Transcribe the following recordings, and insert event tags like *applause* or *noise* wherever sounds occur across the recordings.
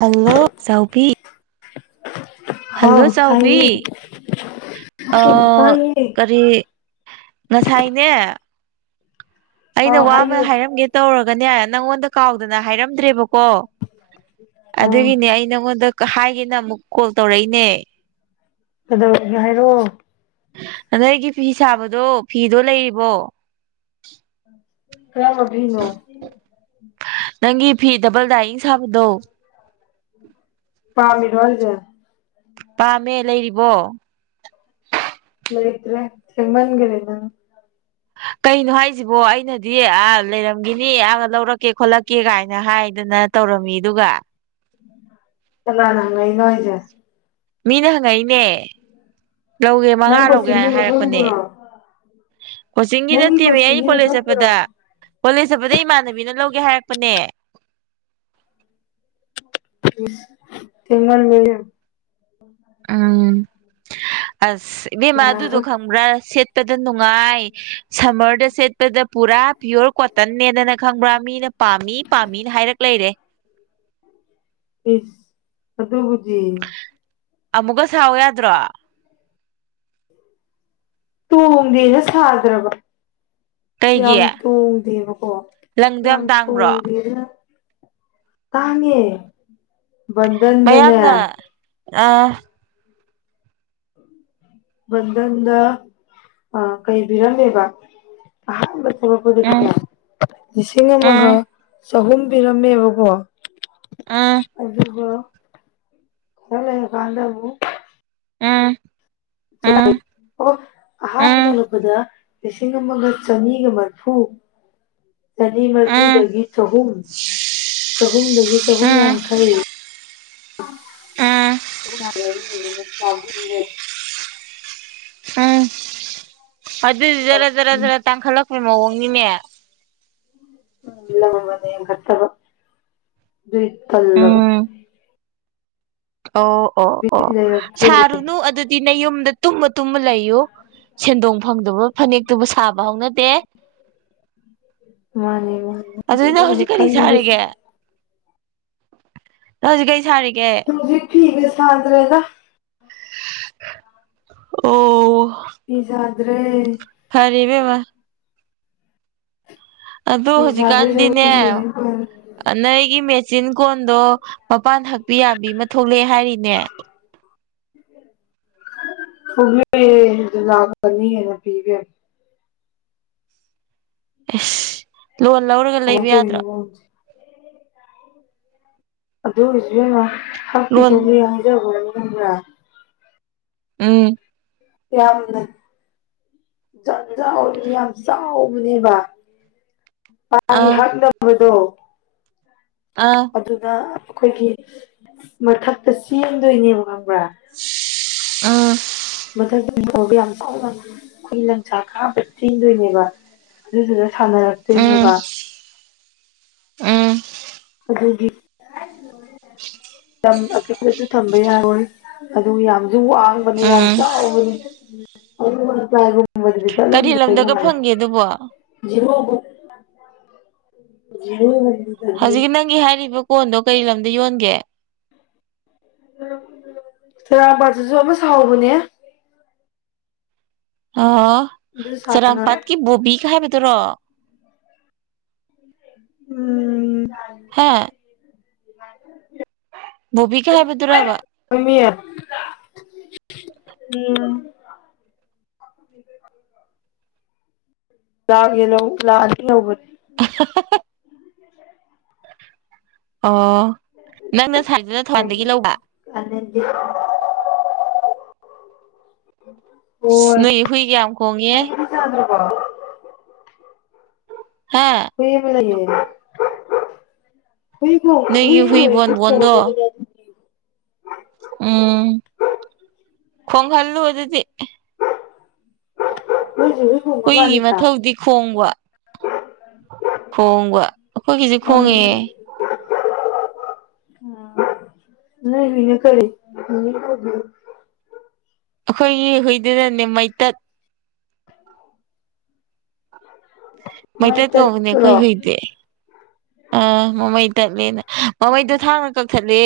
hello ꯆꯥꯎꯕꯤ hello ꯍꯥꯎ ꯆꯥꯎꯕꯤ ꯇꯥꯏꯌꯦ ꯑ ꯇꯥꯏꯌꯦ ꯀꯔꯤ ꯉꯁꯥꯏꯅꯦ ꯑꯩꯅ ꯑꯥ ꯋꯥ ꯑꯃ ꯍꯥꯏꯌꯨ ꯍꯥꯏꯔꯝꯒꯦ ꯇꯧꯔꯒꯅꯦ ꯅꯪꯉꯣꯟꯗ ꯀꯥꯎꯗꯅ ꯍꯥꯏꯔꯝꯗ꯭ꯔꯦꯕꯀꯣ ꯑꯥ ꯑꯗꯨꯒꯤꯅꯦ ꯑꯩ ꯅꯉꯣꯟꯗ ꯍꯥꯏꯒꯦꯅ ꯑꯃꯨꯛ ꯀꯣꯜ ꯇꯧꯔꯛꯏꯅꯦ ꯀꯩꯗꯧꯔꯒꯦ ꯍꯥꯏꯔꯛꯑꯣ ꯑꯗ ꯑꯩꯒꯤ ꯐꯤ ꯁꯥꯕꯗꯣ ꯐꯤꯗꯣ ꯂꯩꯔꯤꯕꯣ ꯀꯔꯝꯕ ꯐꯤꯅꫭ ꯅꯪꯒꯤ ꯐꯤ ꯗꯕꯜ ꯗꯥꯏꯌꯤꯡ ꯁꯥꯕꯗꯣ ꯄꯥꯝꯃꯤꯔꯣ ꯍꯤꯏꯖꯦ ꯄꯥꯝꯃꯦ ꯂꯩꯔꯤꯕꯣ ꯂꯣꯏꯇ꯭ꯔꯦ ꯊꯦꯡꯃꯥꯟꯒꯦꯔꯦ ꯅꯪ ꯀꯩꯅꯣ ꯍꯥꯏꯁꯤꯕꯣ ꯑꯩꯅꯗꯤ ꯑ ꯂꯩꯔꯝꯒꯅꯤ ꯑꯒ ꯂꯧꯔꯛꯀꯦ ꯈꯣꯠꯂꯛꯀꯦ ꯀꯥꯏꯅ ꯍꯥꯏꯗꯅ ꯇꯧꯔꯝꯃꯤ ꯑꯗꯨꯒ ꯀꯅꯥꯅ ꯍꯪꯉꯛꯏꯅꫭ ꯍꯥꯏꯁꯦ ꯃꯤꯅ ꯍꯪꯉꯛꯏꯅꯦ ꯂꯧꯒꯦ ꯅꯪ ꯃꯉꯥ ꯂꯧꯒꯦ ꯀꯣꯆꯤꯡꯒꯤ ꯍꯥꯏꯅ ꯍꯥꯏꯔꯛꯄꯅꯦ ꯃꯐꯝꯗꯨꯔꯣ ꯀꯣꯆꯤꯡꯒꯤ ꯅꯪꯒꯤ ꯅꯠꯇꯦꯃꯤ ꯀꯣꯆꯤꯡꯒꯤ ꯑꯩ ꯀꯣꯂꯦꯖ ꯃꯐꯝꯗꯨꯔꯣ ꯆꯠꯄꯗ ꯀꯣꯂꯦꯖ ꯆꯠꯄꯗ ꯏꯃꯥꯟꯅꯕꯤꯅ ꯂꯧꯒꯦ ꯍꯥꯏꯔꯛꯄꯅꯦ ꯊꯦꯡꯃꯜꯂꯦ ꯌꯥꯝ ꯎꯝ ꯑꯁ ꯏꯕꯦꯃ ꯑꯗꯨꯗꯣ ꯌꯥꯔꯔꯣꯏ ꯈꯪꯕ꯭ꯔ ꯁꯤꯠ ꯆꯠꯄꯗ ꯅꯨꯡꯉꯥꯏ ꯁꯃꯔꯗꯁꯦꯠꯄꯗ ꯄꯨꯔꯥ ꯄꯤꯌꯣꯔ ꯀꯣꯇꯟꯅꯦꯗꯅ ꯈꯪꯕ꯭ꯔꯥ ꯃꯤꯅ ꯄꯥꯝꯃꯤ ꯄꯥꯝꯃꯤꯅ ꯍꯥꯏꯔꯛ ꯂꯩꯔꯦ ꯏꯁ ꯑꯗꯨ ꯍꯧꯖꯤꯛ ꯑꯃꯨꯛꯀ ꯁꯥꯎ ꯌꯥꯗ꯭ꯔꯣ ꯇꯣꯡꯗꯦꯅ ꯁꯥꯗ꯭ꯔꯕ ꯀꯩꯒꯤ ꯌꯥꯝ ꯇꯣꯡꯗꯦꯕꯀꯣ ꯂꯪꯗꯣ ꯌꯥꯝ ꯇꯥꯡꯕ꯭ꯔꯣ ꯇꯣꯡꯗꯦ ꯑꯗꯨꯅ ꯇꯥꯡꯉꯦ ꯕꯟꯗ ꯃꯌꯥꯡꯅ ꯑ ꯕꯟꯗꯟꯗ ꯑꯥ ꯀꯩꯕꯤꯔꯝꯃꯦꯕ ꯑꯍꯥꯟꯕ ꯎꯝ ꯊꫭꯛꯂꯛꯄꯗꯨꯗꯤꯅꯦ ꯂꯤꯁꯤꯡ ꯑꯃꯒ ꯎꯝ ꯆꯍꯨꯝ ꯄꯤꯔꯝꯃꯦꯕꯀꯣ ꯎꯝ ꯑꯗꯨꯒ ꯈꯔ ꯂꯩꯔꯀꯥꯟꯗꯕꯨ ꯎꯝ ꯎꯝ ꯎꯝ *inaudible* ꯑꯍꯥꯟꯕꯗ ꯎꯝ ꯂꯛꯄꯗ ꯂꯤꯁꯤꯡ ꯑꯃꯒ ꯆꯅꯤꯒ ꯃꯥꫪꯐꯨ ꯆꯅꯤ ꯎꯝ ꯃꯔꯤꯐꯨꯗꯒꯤ ꯆꯍꯨꯝ ꯆꯍꯨꯝꯗꯒꯤ ꯆꯍꯨꯝ ꯎꯝ ꯌꯥꯡꯈꯩ *unintelligible* ꯎꯝ ꯑꯗꯨꯗꯤ ꯖꯔꯥ ꯖꯔꯥ ꯖꯔꯥ ꯇꯥꯡꯈꯠꯂꯛꯄ ꯃꯑꯣꯡꯅꯤꯅꯦ *unintelligible* ꯀꯠꯇꯕ ꯑꯗꯨ ꯏꯠꯇꯂꯒ ꯎꯝ ꯑꯣ ꯑꯣ ꯕꯤꯠ ꯑꯣ ꯂꯩꯔꯛꯇ꯭ꯔꯦ ꯁꯥꯔꯨꯅꯨ ꯑꯗꯨꯗꯤ ꯅ ꯌꯨꯝꯗ ꯇꯨꯝꯃ ꯇꯨꯝꯃ ꯂꯩꯌꯨ ꯁꯦꯟꯗꯣꯡ ꯐꯪꯗꯕ ꯐꯅꯦꯛꯇꯨꯕꯨ ꯁꯥꯕ ꯍꯧꯅꯗꯦ ꯃꯥꯅꯦ ꯃꯥꯅꯦ ꯑꯗꯨ *unintelligible* ꯍꯧꯖꯤꯛ ꯀꯔꯤ ꯁꯥꯔꯤꯒꯦ ꯍꯧꯖꯤꯛ ꯀꯔꯤ ꯁꯥꯔꯤꯒꯦ ꯍꯧꯖꯤ ꯐꯤꯒ ꯁꯥꯗ꯭ꯔꯦꯗ ꯑꯣ ꯄꯤꯖꯥꯗ꯭ꯔꯦ ꯐꯔꯤꯕꯦ ꯃꯥ ꯑꯗꯨ ꯐꯤ ꯁꯥꯗꯣꯏ ꯁꯔꯨꯛ ꯍꯧꯖꯤꯛꯀꯥꯟꯗꯤꯅꯦ ꯂꯥꯏꯔꯤꯛ ꯄꯥꯔꯦ ꯅꯣꯏꯒꯤ ꯃꯦꯆꯤꯟ ꯀꯣꯟꯗꯣ ꯃꯄꯥꯟ ꯊꯛꯄꯤ ꯌꯥꯕꯤ ꯑꯃ ꯊꯣꯛꯂꯛꯑꯦ ꯍꯥꯏꯔꯤꯅꯦ *unintelligible* ꯑꯦꯁ ꯂꯣꯟ ꯂꯧꯔꯒ ꯀꯃꯥꯏꯅ ꯂꯩꯕ ꯇꯧꯔꯤꯅꯣ ꯌꯥꯗ꯭ꯔꯣ ꯈꯪꯗꯦ ꯂꯣꯟ *unintelligible* ꯎꯝ ꯌꯥꯝꯗ ꯖꯟꯖꯔꯤꯅꯤ ꯌꯥꯝ ꯆꯥꯎꯕꯅꯦꯕ ꯃꯥꯒꯤ ꯑꯥ ꯍꯥꯞꯅꯕꯗꯣ ꯑꯥ ꯑꯗꯨꯅ ꯑꯩꯈꯣꯏꯒꯤ ꯃꯊꯛꯇ ꯆꯦꯟꯗꯣꯏꯅꯦ ꯈꯪꯕ꯭ꯔꯥ ꯑꯥ ꯃꯊꯛ ꯏꯣꯔꯗ ꯌꯥꯝ ꯆꯥꯎꯅ ꯑꯩꯈꯣꯏ ꯂꯪꯁꯥ ꯀꯥꯕ ꯆꯤꯟꯗꯣꯏꯅꯦꯕ ꯑꯗꯨꯗꯨꯗ ꯎꯝ ꯁꯥꯟꯅꯔꯛꯇꯣꯏꯅꯦꯕ ꯎꯝ ꯑꯗꯨꯒꯤ *unintelligible* ꯑꯀꯤꯄꯁꯨ ꯊꯝꯕ ꯌꯥꯔꯣꯏ ꯑꯗꯨ ꯌꯥꯝꯁꯨ ꯋꯥꯡ ꯎꯝ ꯀꯔꯤ ꯂꯝꯗꯒ ꯐꯪꯒꯦ ꯑꯗꯨꯕꯣ *unintelligible* *unintelligible* *unintelligible* ꯍꯧꯖꯤꯛꯀꯤ ꯅꯪꯒꯤ ꯍꯥꯏꯔꯤꯕ ꯀꯣꯟꯗꯣ ꯀꯔꯤ ꯂꯝꯗ ꯌꯣꯟꯒꯦ ꯆꯦꯔꯥꯄꯥꯁꯤꯁꯨ ꯑꯃ ꯁꯥꯎꯕꯅꯦ ꯑ ꯑꯗꯨ ꯁꯥꯅ ꯁꯦꯔꯥꯝꯄꯥꯥꯠꯀꯤ ꯕꯣꯕꯤꯒ ꯍꯥꯏꯕꯗꯨꯔꯣ ꯎꯝ ꯍꯥ ꯕꯣꯕꯤꯒ ꯍꯥꯏꯕꯗꯨꯕ ꯎꯃꯤꯔ ꯎꯝ ꯂꯥꯛꯒꯦꯂꯣ ꯂꯥꯛꯑꯅꯤ ꯂꯕꯗꯤ ꯑꯣ ꯅꯪꯅ ꯁꯥꯏꯖꯅ ꯊꯋꯥꯥꯟꯗꯒꯤ ꯂꯧꯕ *unintelligible* ꯅꯣꯏ ꯍꯨꯏꯒ ꯌꯥꯝ ꯀꯣꯡꯉꯦ ꯆꯗ꯭ꯔꯕꯣ ꯍꯥꯥ *unintelligible* ꯕ ꯂꯩ ꯍꯨꯏ ꯅꯣꯏꯒꯤ ꯍꯨꯏ ꯕꯣꯟꯕꯣꯟꯗꯣ *unintelligible* ꯎꯝ ꯈꯣꯡꯒꯜꯂꯨ ꯑꯗꯨꯗꯤ ꯅꯣꯏꯁꯨ ꯈꯣꯡꯕ ꯍꯨꯏ ꯃꯥꯜꯂꯤꯗ ꯃꯊꯧꯗꯤ ꯈꯣꯡꯕ ꯈꯣꯡꯕ ꯑꯩꯈꯣꯏꯒꯤꯁꯦ ꯈꯣꯡꯉꯦ ꯃꯥꯅꯦ *inaudible* ꯎꯝ ꯅ ꯃꯤꯅꯦ ꯈꯔꯤ ꯃꯤ ꯑꯩꯈꯣꯏꯒꯤ ꯍꯨꯏꯗꯨꯅꯅꯦ ꯃꯩꯇꯠ ꯃꯥꯏ ꯃꯩꯇꯩꯠ ꯀꯧꯕꯅꯦ ꯑꯩꯈꯣꯏ ꯆꯠꯇ꯭ꯔꯣ ꯍꯨꯏꯗꯦ ꯑꯥ ꯃꯃꯩ ꯇꯠꯂꯦꯅ ꯃꯃꯩꯗꯣ ꯊꯥꯔ ꯀꯛꯊꯠꯂꯦ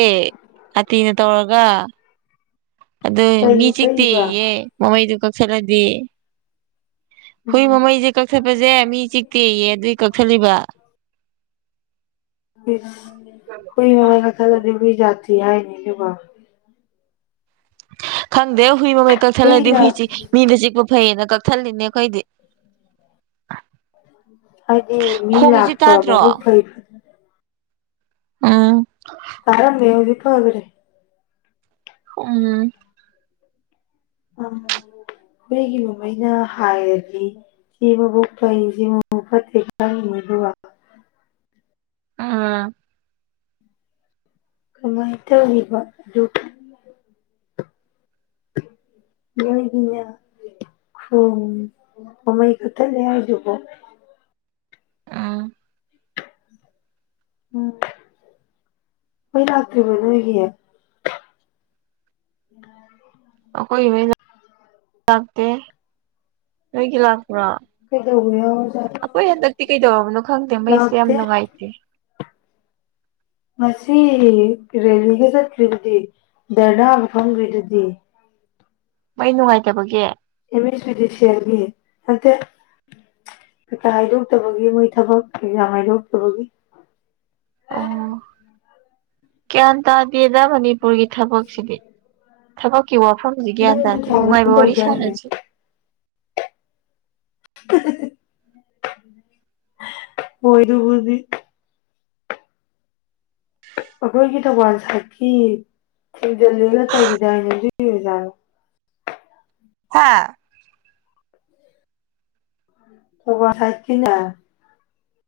ꯑꯥꯇꯤꯅ ꯇꯧꯔꯒ ꯑꯗꯨ ꯃꯤ ꯀꯩꯒꯤ ꯀꯛꯏꯕ ꯆꯤꯛꯇꯤꯌꯦ ꯃꯃꯩꯗꯨ ꯀꯛꯁꯜꯂꯗꯤ ꯍꯨꯏ ꯎꯝ ꯃꯃꯩꯁꯦ ꯀꯛꯊꯠꯄꯁꯦ ꯃꯤ ꯆꯤꯛꯇꯦꯌꯦ ꯑꯗꯨꯏ ꯀꯛꯊꯠꯂꯤꯕ ꯤꯁ ꯍꯣꯏ ꯃꯃꯥꯏ ꯀ ꯊ ꯀꯗꯤꯕꯕꯤ ꯌꯥꯇ ꯍꯥꯏꯅꯤꯅꯦꯕ ꯈꯪꯗꯦ ꯍꯨꯏ ꯃ ꯁꯂꯗꯤ ꯍꯨꯏꯅ ꯍꯨꯏꯁꯤ ꯃꯤꯗ ꯆꯤꯛꯄ ꯐꯩꯌꯦꯅ ꯀꯛꯊꯜꯂꯤꯅꯦ ꯑꯩꯈꯣꯏꯗꯤ ꯍꯥꯏꯗꯤ ꯃꯤ ꯈꯣꯡꯉꯤꯁꯤ ꯇꯥꯗ꯭ꯔꯣ ꯂꯥꯛꯄꯕꯨ ꯐꯩ ꯐꯦ ꯎꯝ ꯇꯔ ꯃꯦꯎꯂꯤ ꯐ ꯑꯣꯏꯕꯔꯦ ꯎꯝ ꯎ ꯑꯩꯣꯏꯒꯤ ꯃꯨꯝꯃꯩꯅ ꯍꯥꯏꯔꯗꯤ ꯁꯤ ꯃꯕꯨꯛ ꯀꯁꯤ ꯃ ꯐꯠꯇꯦ ꯈꯪꯅꯤ ꯑꯗꯨꯒ ꯑ ꯀꯃꯥꯏꯅ ꯇꯧꯔꯤꯕ ꯑꯗꯨꯒ ꯂꯣꯏꯒꯤꯥ ꯍ ꯃꯃꯥꯏ ꯀꯊ ꯂꯩ ꯍꯥꯏꯖꯕꯣ ꯑꯥ ꯎꯝ ꯍꯣꯏ ꯂꯥꯛꯇ꯭ꯔꯤꯕ ꯅꯣꯏꯒꯤ ꯑꯩꯈꯣꯏ ꯏꯉꯩ ꯂꯥꯛꯇꯦ ꯅꯣꯏꯒꯤ ꯂꯥꯛꯄ꯭ꯔꯣ ꯀꯩꯗꯧꯕ ꯌꯥꯎꯔꯖꯥꯠꯅꯣ ꯑꯩꯈꯣꯏ ꯍꯟꯗꯛꯇꯤ ꯀꯩꯗꯧꯔꯕꯅꯣ ꯈꯪꯗꯦ ꯃꯩꯁꯦ ꯌꯥꯝ ꯂꯥꯛꯇꯦ ꯅꯨꯡꯉꯥꯏꯇꯦ ꯉꯁꯤ ꯔꯦꯂꯤꯒ ꯆꯠꯈ꯭ꯔꯤꯕꯗꯤ ꯗꯔꯗꯥ ꯃꯐꯝꯒꯤꯩꯗꯗꯤ ꯃꯩ ꯅꯨꯡꯉꯥꯏꯇꯕꯒꯤ ꯏꯃꯤ ꯗꯁꯤ ꯍꯥꯏꯕꯤ ꯑꯗ ꯀꯩꯀꯥ ꯍꯥꯏꯗꯣꯛꯇꯕꯒꯤ ꯃꯣꯏ ꯊꯕꯛ ꯑꯦꯛꯖꯥ ꯍꯥꯏꯗꯣꯛꯇꯕꯒꯤ ꯑꯣ ꯒ꯭ꯌꯥꯟ ꯇꯥꯗꯦꯗ ꯃꯅꯤꯄꯨꯔꯒꯤ ꯊꯕꯛꯁꯤꯗꯤ ꯊꯕꯛꯀꯤ ꯋꯥꯐꯝꯁꯤꯦ ꯒ꯭ꯌꯥꯟ ꯅꯪꯁꯨ ꯇꯥꯗꯦ ꯊꯥꯒꯨꯝ ꯅꯨꯡꯉꯥꯏꯕ ꯋꯥꯔꯤ ꯇꯧꯗꯥꯏꯅꯦ ꯁꯥꯟꯅꯁꯤ *unintelligible* ꯑꯣꯏꯣꯏꯗꯨꯕꯨꯕꯤ ꯑꯩꯈꯣꯏꯒꯤ ꯊꯧꯕꯥꯜ ꯁꯥꯏꯠꯀꯤ ꯗꯦꯜꯂꯤꯒ ꯇꯧꯈꯤꯗꯥꯏꯅꯦ ꯍꯧꯖꯤꯛꯒꯤ ꯑꯣꯖꯥꯅꯣ ꯍꯥ ꯋꯥꯍꯠꯀꯤꯅꯥ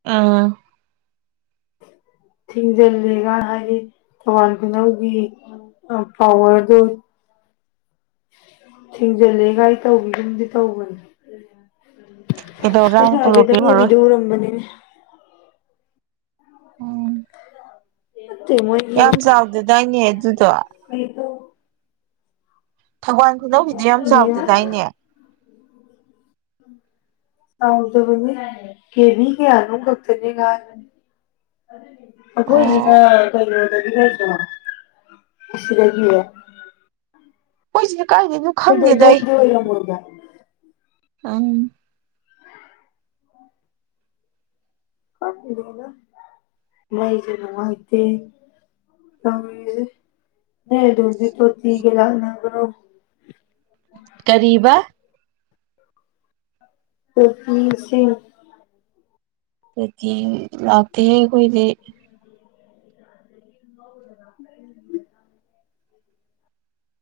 ꯎꯝ ꯊꯤꯡꯖꯤꯜꯂꯦꯒ ꯍꯥꯏꯌꯦ ꯊꯧꯕꯥꯜ ꯈꯨꯅꯧꯒꯤ ꯑ ꯄꯥꯎꯋꯔꯗꯨ ꯊꯤꯡꯖꯤꯜꯂꯦꯒꯥꯏ ꯇꯧꯒꯤꯒꯨꯝꯗꯤ ꯇꯧꯕꯅꯤ ꯀꯩꯗꯧꯔꯖꯥꯠꯅꯣ ꯑꯩꯁꯨ ꯍꯥꯏꯐꯦꯇꯪ ꯇꯣꯂꯣꯞꯄꯤꯔꯝꯃꯔꯣꯏ ꯑꯦꯕꯤꯗ ꯎꯔꯝꯕꯅꯤꯅꯦ ꯎꯝ ꯅꯠꯇꯦ ꯌꯥꯝ ꯆꯥꯎꯗꯗꯥꯏꯅꯦ ꯑꯗꯨꯗꯣ ꯑꯩꯩꯗꯣ ꯊꯧꯕꯥꯟ ꯈꯨꯅꯧꯁꯤꯗꯤ ꯌꯥꯝ ꯆꯥꯎꯗꯦꯗꯥꯏꯅꯦ ꯎ ꯑꯗꯕꯅꯤ ꯀꯦꯅꯤ ꯀꯅꯨ ꯀꯛꯇꯅꯤꯒꯒꯥ ꯑꯣ *inaudible* ꯍꯣꯏ ꯁꯤꯗ ꯀꯥꯏꯗꯩꯅꯣ ꯍꯣꯏꯗ ꯑꯗꯣ ꯈꯪꯗꯦꯗ ꯑꯗꯣꯝ ꯑꯣꯏꯔꯝꯃꯣꯏꯗ꯭ꯔꯥ ꯑꯪ ꯃꯩꯖꯦ ꯅꯨꯡꯉꯥꯏꯇꯦ ꯇꯧꯋꯦꯌꯦ ꯅꯣꯏ ꯑꯗꯣꯝꯗꯤ ꯇꯣꯇꯤꯒ ꯂꯥꯛꯅꯕ꯭ꯔꯣ ꯀꯔꯤꯕꯥ ꯇꯣꯇꯤ ꯏꯁꯤꯡ ꯇꯣꯇꯤꯡ ꯂꯥꯛꯇꯦꯍꯦ ꯑꯈꯣꯏꯗꯤ *unintelligible* *unintelligible*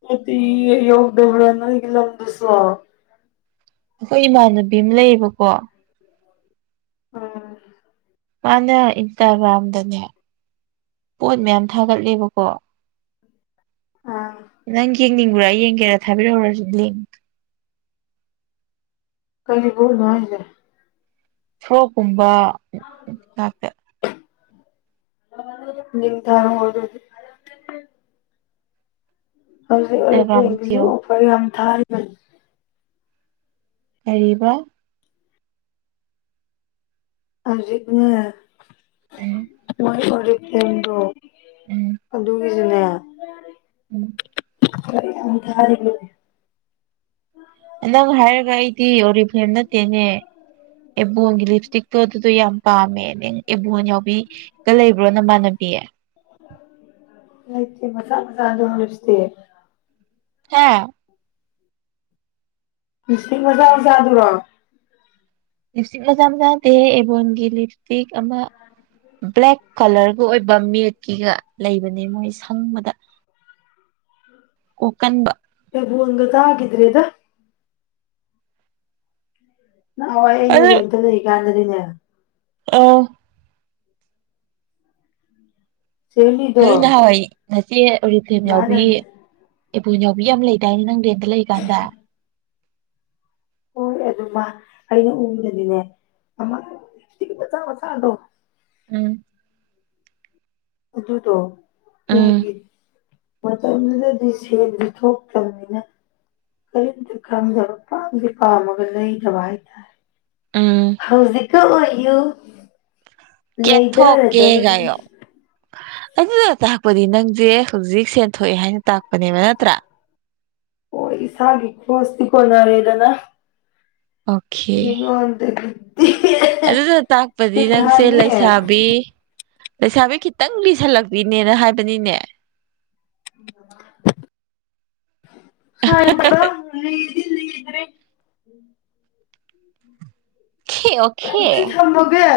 ꯇꯣꯇꯤꯒ ꯌꯧꯗꯕ꯭ꯔꯥ ꯅꯪꯒꯤ ꯂꯝꯗꯨꯁꯨ ꯑꯩꯈꯣꯏ ꯏꯃꯥꯟꯅꯕꯤ ꯑꯃ ꯂꯩꯌꯦꯕꯀꯣ ꯎꯝ ꯃꯥꯅ ꯏꯟꯁꯇ꯭ꯔꯒ꯭ꯔꯥꯝꯗꯅꯦ ꯄꯣꯠ ꯃꯌꯥꯝ ꯊꯥꯒꯠꯂꯦꯕꯀꯣ ꯑꯥ ꯅꯪ ꯌꯦꯡꯅꯤꯡꯕ꯭ꯔꯥ ꯌꯦꯡꯒꯦꯔꯥ ꯊꯥꯕꯤꯔꯛꯎꯔꯥ ꯁꯤ ꯂꯤꯡ ꯀꯔꯤꯕꯨꯅꯣ ꯍꯥꯏꯖꯦ ꯐ꯭ꯔꯣꯛꯀꯨꯝꯕ ꯉꯥꯛꯇ ꯂꯤꯡ ꯊꯥꯔꯛꯑꯣ ꯑꯗꯨꯗꯤ ꯍꯧꯖꯤꯛ ꯏꯟꯁꯇꯥꯒ꯭ꯔꯥꯝꯗ ꯑꯣꯔꯤꯐ꯭ꯔꯦꯝꯒꯤꯁꯨ ꯊꯤꯌꯣ ꯑꯣꯐ꯭ꯔ ꯌꯥꯝ ꯊꯥꯔꯤꯕꯅꯤ ꯀꯔꯤꯕꯥ ꯍꯧꯖꯤꯛꯅꯦ ꯎꯝ ꯃꯣꯏ ꯑꯣꯔꯤꯐ꯭ꯂꯦꯝꯗꯣ ꯑꯗꯨꯒꯤꯖꯨꯅꯦ ꯎꯝ ꯑꯣꯐ꯭ꯔ ꯌꯥꯝ ꯊꯥꯔꯤꯕꯅꯦ ꯅꯪ ꯍꯥꯏꯔꯒ ꯑꯩꯗꯤ ꯑꯣꯔꯤꯐ꯭ꯂꯦꯝ ꯅꯠꯇꯦꯅꯦ ꯑꯦꯕꯣꯟꯒꯤ ꯂꯤꯞ ꯇꯤꯛꯇꯣ ꯑꯗꯨꯗꯣ ꯌꯥꯝ ꯄꯥꯝꯃꯦ ꯅꯪ ꯑꯦꯕꯣꯟ ꯌꯥꯎꯕꯤꯒ ꯂꯩꯕ꯭ꯔꯣ ꯅꯃꯥꯟꯅꯕꯤ ꯂꯩꯇꯦ ꯃꯆꯥ ꯃꯆꯥꯥꯗꯣ ꯍꯧꯖꯤꯛꯇꯤ ꯍꯥꯥ ꯂꯤꯞꯁꯇꯤꯛ ꯃꯆꯥ ꯃꯆꯥꯗꯨꯔꯣ ꯂꯤꯞꯁꯇꯤꯛ ꯃꯆꯥ ꯃꯆꯥ ꯅꯠꯇꯦꯍꯦ ꯑꯦꯕꯣꯟꯒꯤ ꯂꯤꯞꯁꯇꯤꯛ ꯑꯃ ꯕ꯭ꯂꯦꯛ ꯀꯂ꯭ꯔꯒ ꯑꯣꯏꯕ ꯃꯦꯠꯀꯤꯒ ꯂꯩꯕꯅꯦ ꯃꯣꯏ ꯁꯪꯕꯗ ꯀꯣꯛꯀꯟꯕ ꯑꯦꯕꯣꯟꯒ ꯇꯥꯒꯤꯗ꯭ꯔꯦꯗ ꯅꯍꯥꯟꯋꯥꯏ ꯑꯩꯅ ꯔꯦꯟꯇ ꯂꯩꯔꯤꯀꯥꯟꯗꯗꯤꯅꯦ ꯑ ꯥꯎ *inaudible* ꯆꯦꯂꯤꯗꯣ ꯅꯪ ꯅꯍꯥꯟꯋꯥꯏ ꯉꯆꯦ ꯔꯤꯐꯦꯝ ꯌꯥꯎꯕꯤ ꯃꯥꯅꯅꯦ ꯏꯕꯣꯟ ꯌꯥꯎꯕꯤ ꯌꯥꯝ ꯂꯩꯗꯥꯏꯅꯦ ꯅꯪꯗꯦ ꯂꯩ ꯀꯥꯟꯗ ꯍꯣꯏ ꯑꯗꯨꯃ ꯑꯩꯅ ꯎꯗꯗꯤꯅꯦꯤꯠ ꯃꯆꯥ ꯃꯆꯥꯗꯣ ꯎꯝ ꯑꯗꯨꯗꯣ ꯎ ꯎꯝ ꯃꯇꯝꯗꯨꯗꯗꯤ ꯁꯦꯜꯗꯤ ꯊꯣꯛꯇ꯭ꯔꯕꯅꯤꯅ ꯀꯔꯤꯝꯇ ꯈꯪꯗꯕ ꯄꯥꯝꯗꯤ ꯄꯥꯝꯃꯒ ꯂꯩꯗꯕ ꯎꯝ ꯍꯥꯏꯇꯥꯔꯦ ꯍꯧꯖꯤꯛꯀ ꯑꯣꯏꯌꯨ ꯀꯦꯊꯣꯛꯀꯦ ꯂꯩꯊꯔꯗꯕꯅꯤ ꯒꯥꯏꯌꯣ ꯑꯗꯨꯅ ꯇꯥꯛꯄꯗꯤ ꯅꯪꯖꯦ ꯍꯧꯖꯤꯛ ꯁꯦꯟꯊꯣꯛꯑꯦ ꯍꯥꯏꯅ ꯇꯥꯛꯄꯅꯦꯕ ꯅꯠꯇ꯭ꯔꯥ ꯍꯣꯏ ꯏꯁꯥꯒꯤ ꯈ꯭ꯔꯣꯁꯇꯤ ꯀꯣꯟꯅꯔꯦꯗꯅ ꯑꯣꯀꯦ ꯃꯤꯉꯣꯟꯗꯒꯤ ꯑꯗꯨꯅ ꯇꯥꯛꯄꯗꯤ ꯅꯪꯁꯦ ꯍꯥꯏꯌꯦ ꯂꯩꯁꯥꯕꯤ ꯂꯩꯁꯥꯕꯤ ꯈꯤꯇꯪ ꯂꯤꯁꯜꯂꯛꯄꯤꯅꯦꯅ ꯍꯥꯏꯕꯅꯤꯅꯦ *unintelligible* *inaudible* ꯍꯦ ꯑꯣ ꯑꯗꯨ ꯊꯝꯃꯒꯦ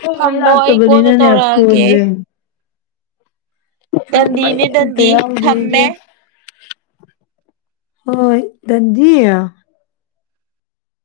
ꯐꯣꯏ ꯃ ꯊꯝꯃꯣ ꯑꯩ ꯀꯣꯟꯅ ꯂꯥꯛꯇꯕꯅꯤꯅꯅꯦ ꯇꯧꯔꯛꯑꯒꯦ ꯐꯣꯟꯁꯦ ꯐꯣꯟ ꯃꯩ ꯗꯗꯤꯅꯤ ꯑꯝꯇ ꯗꯟꯗꯤ ꯌꯥꯎꯗꯦ ꯊꯝꯃꯦ ꯏꯕꯦꯝꯃ ꯍꯣꯏ ꯗꯟꯗꯤ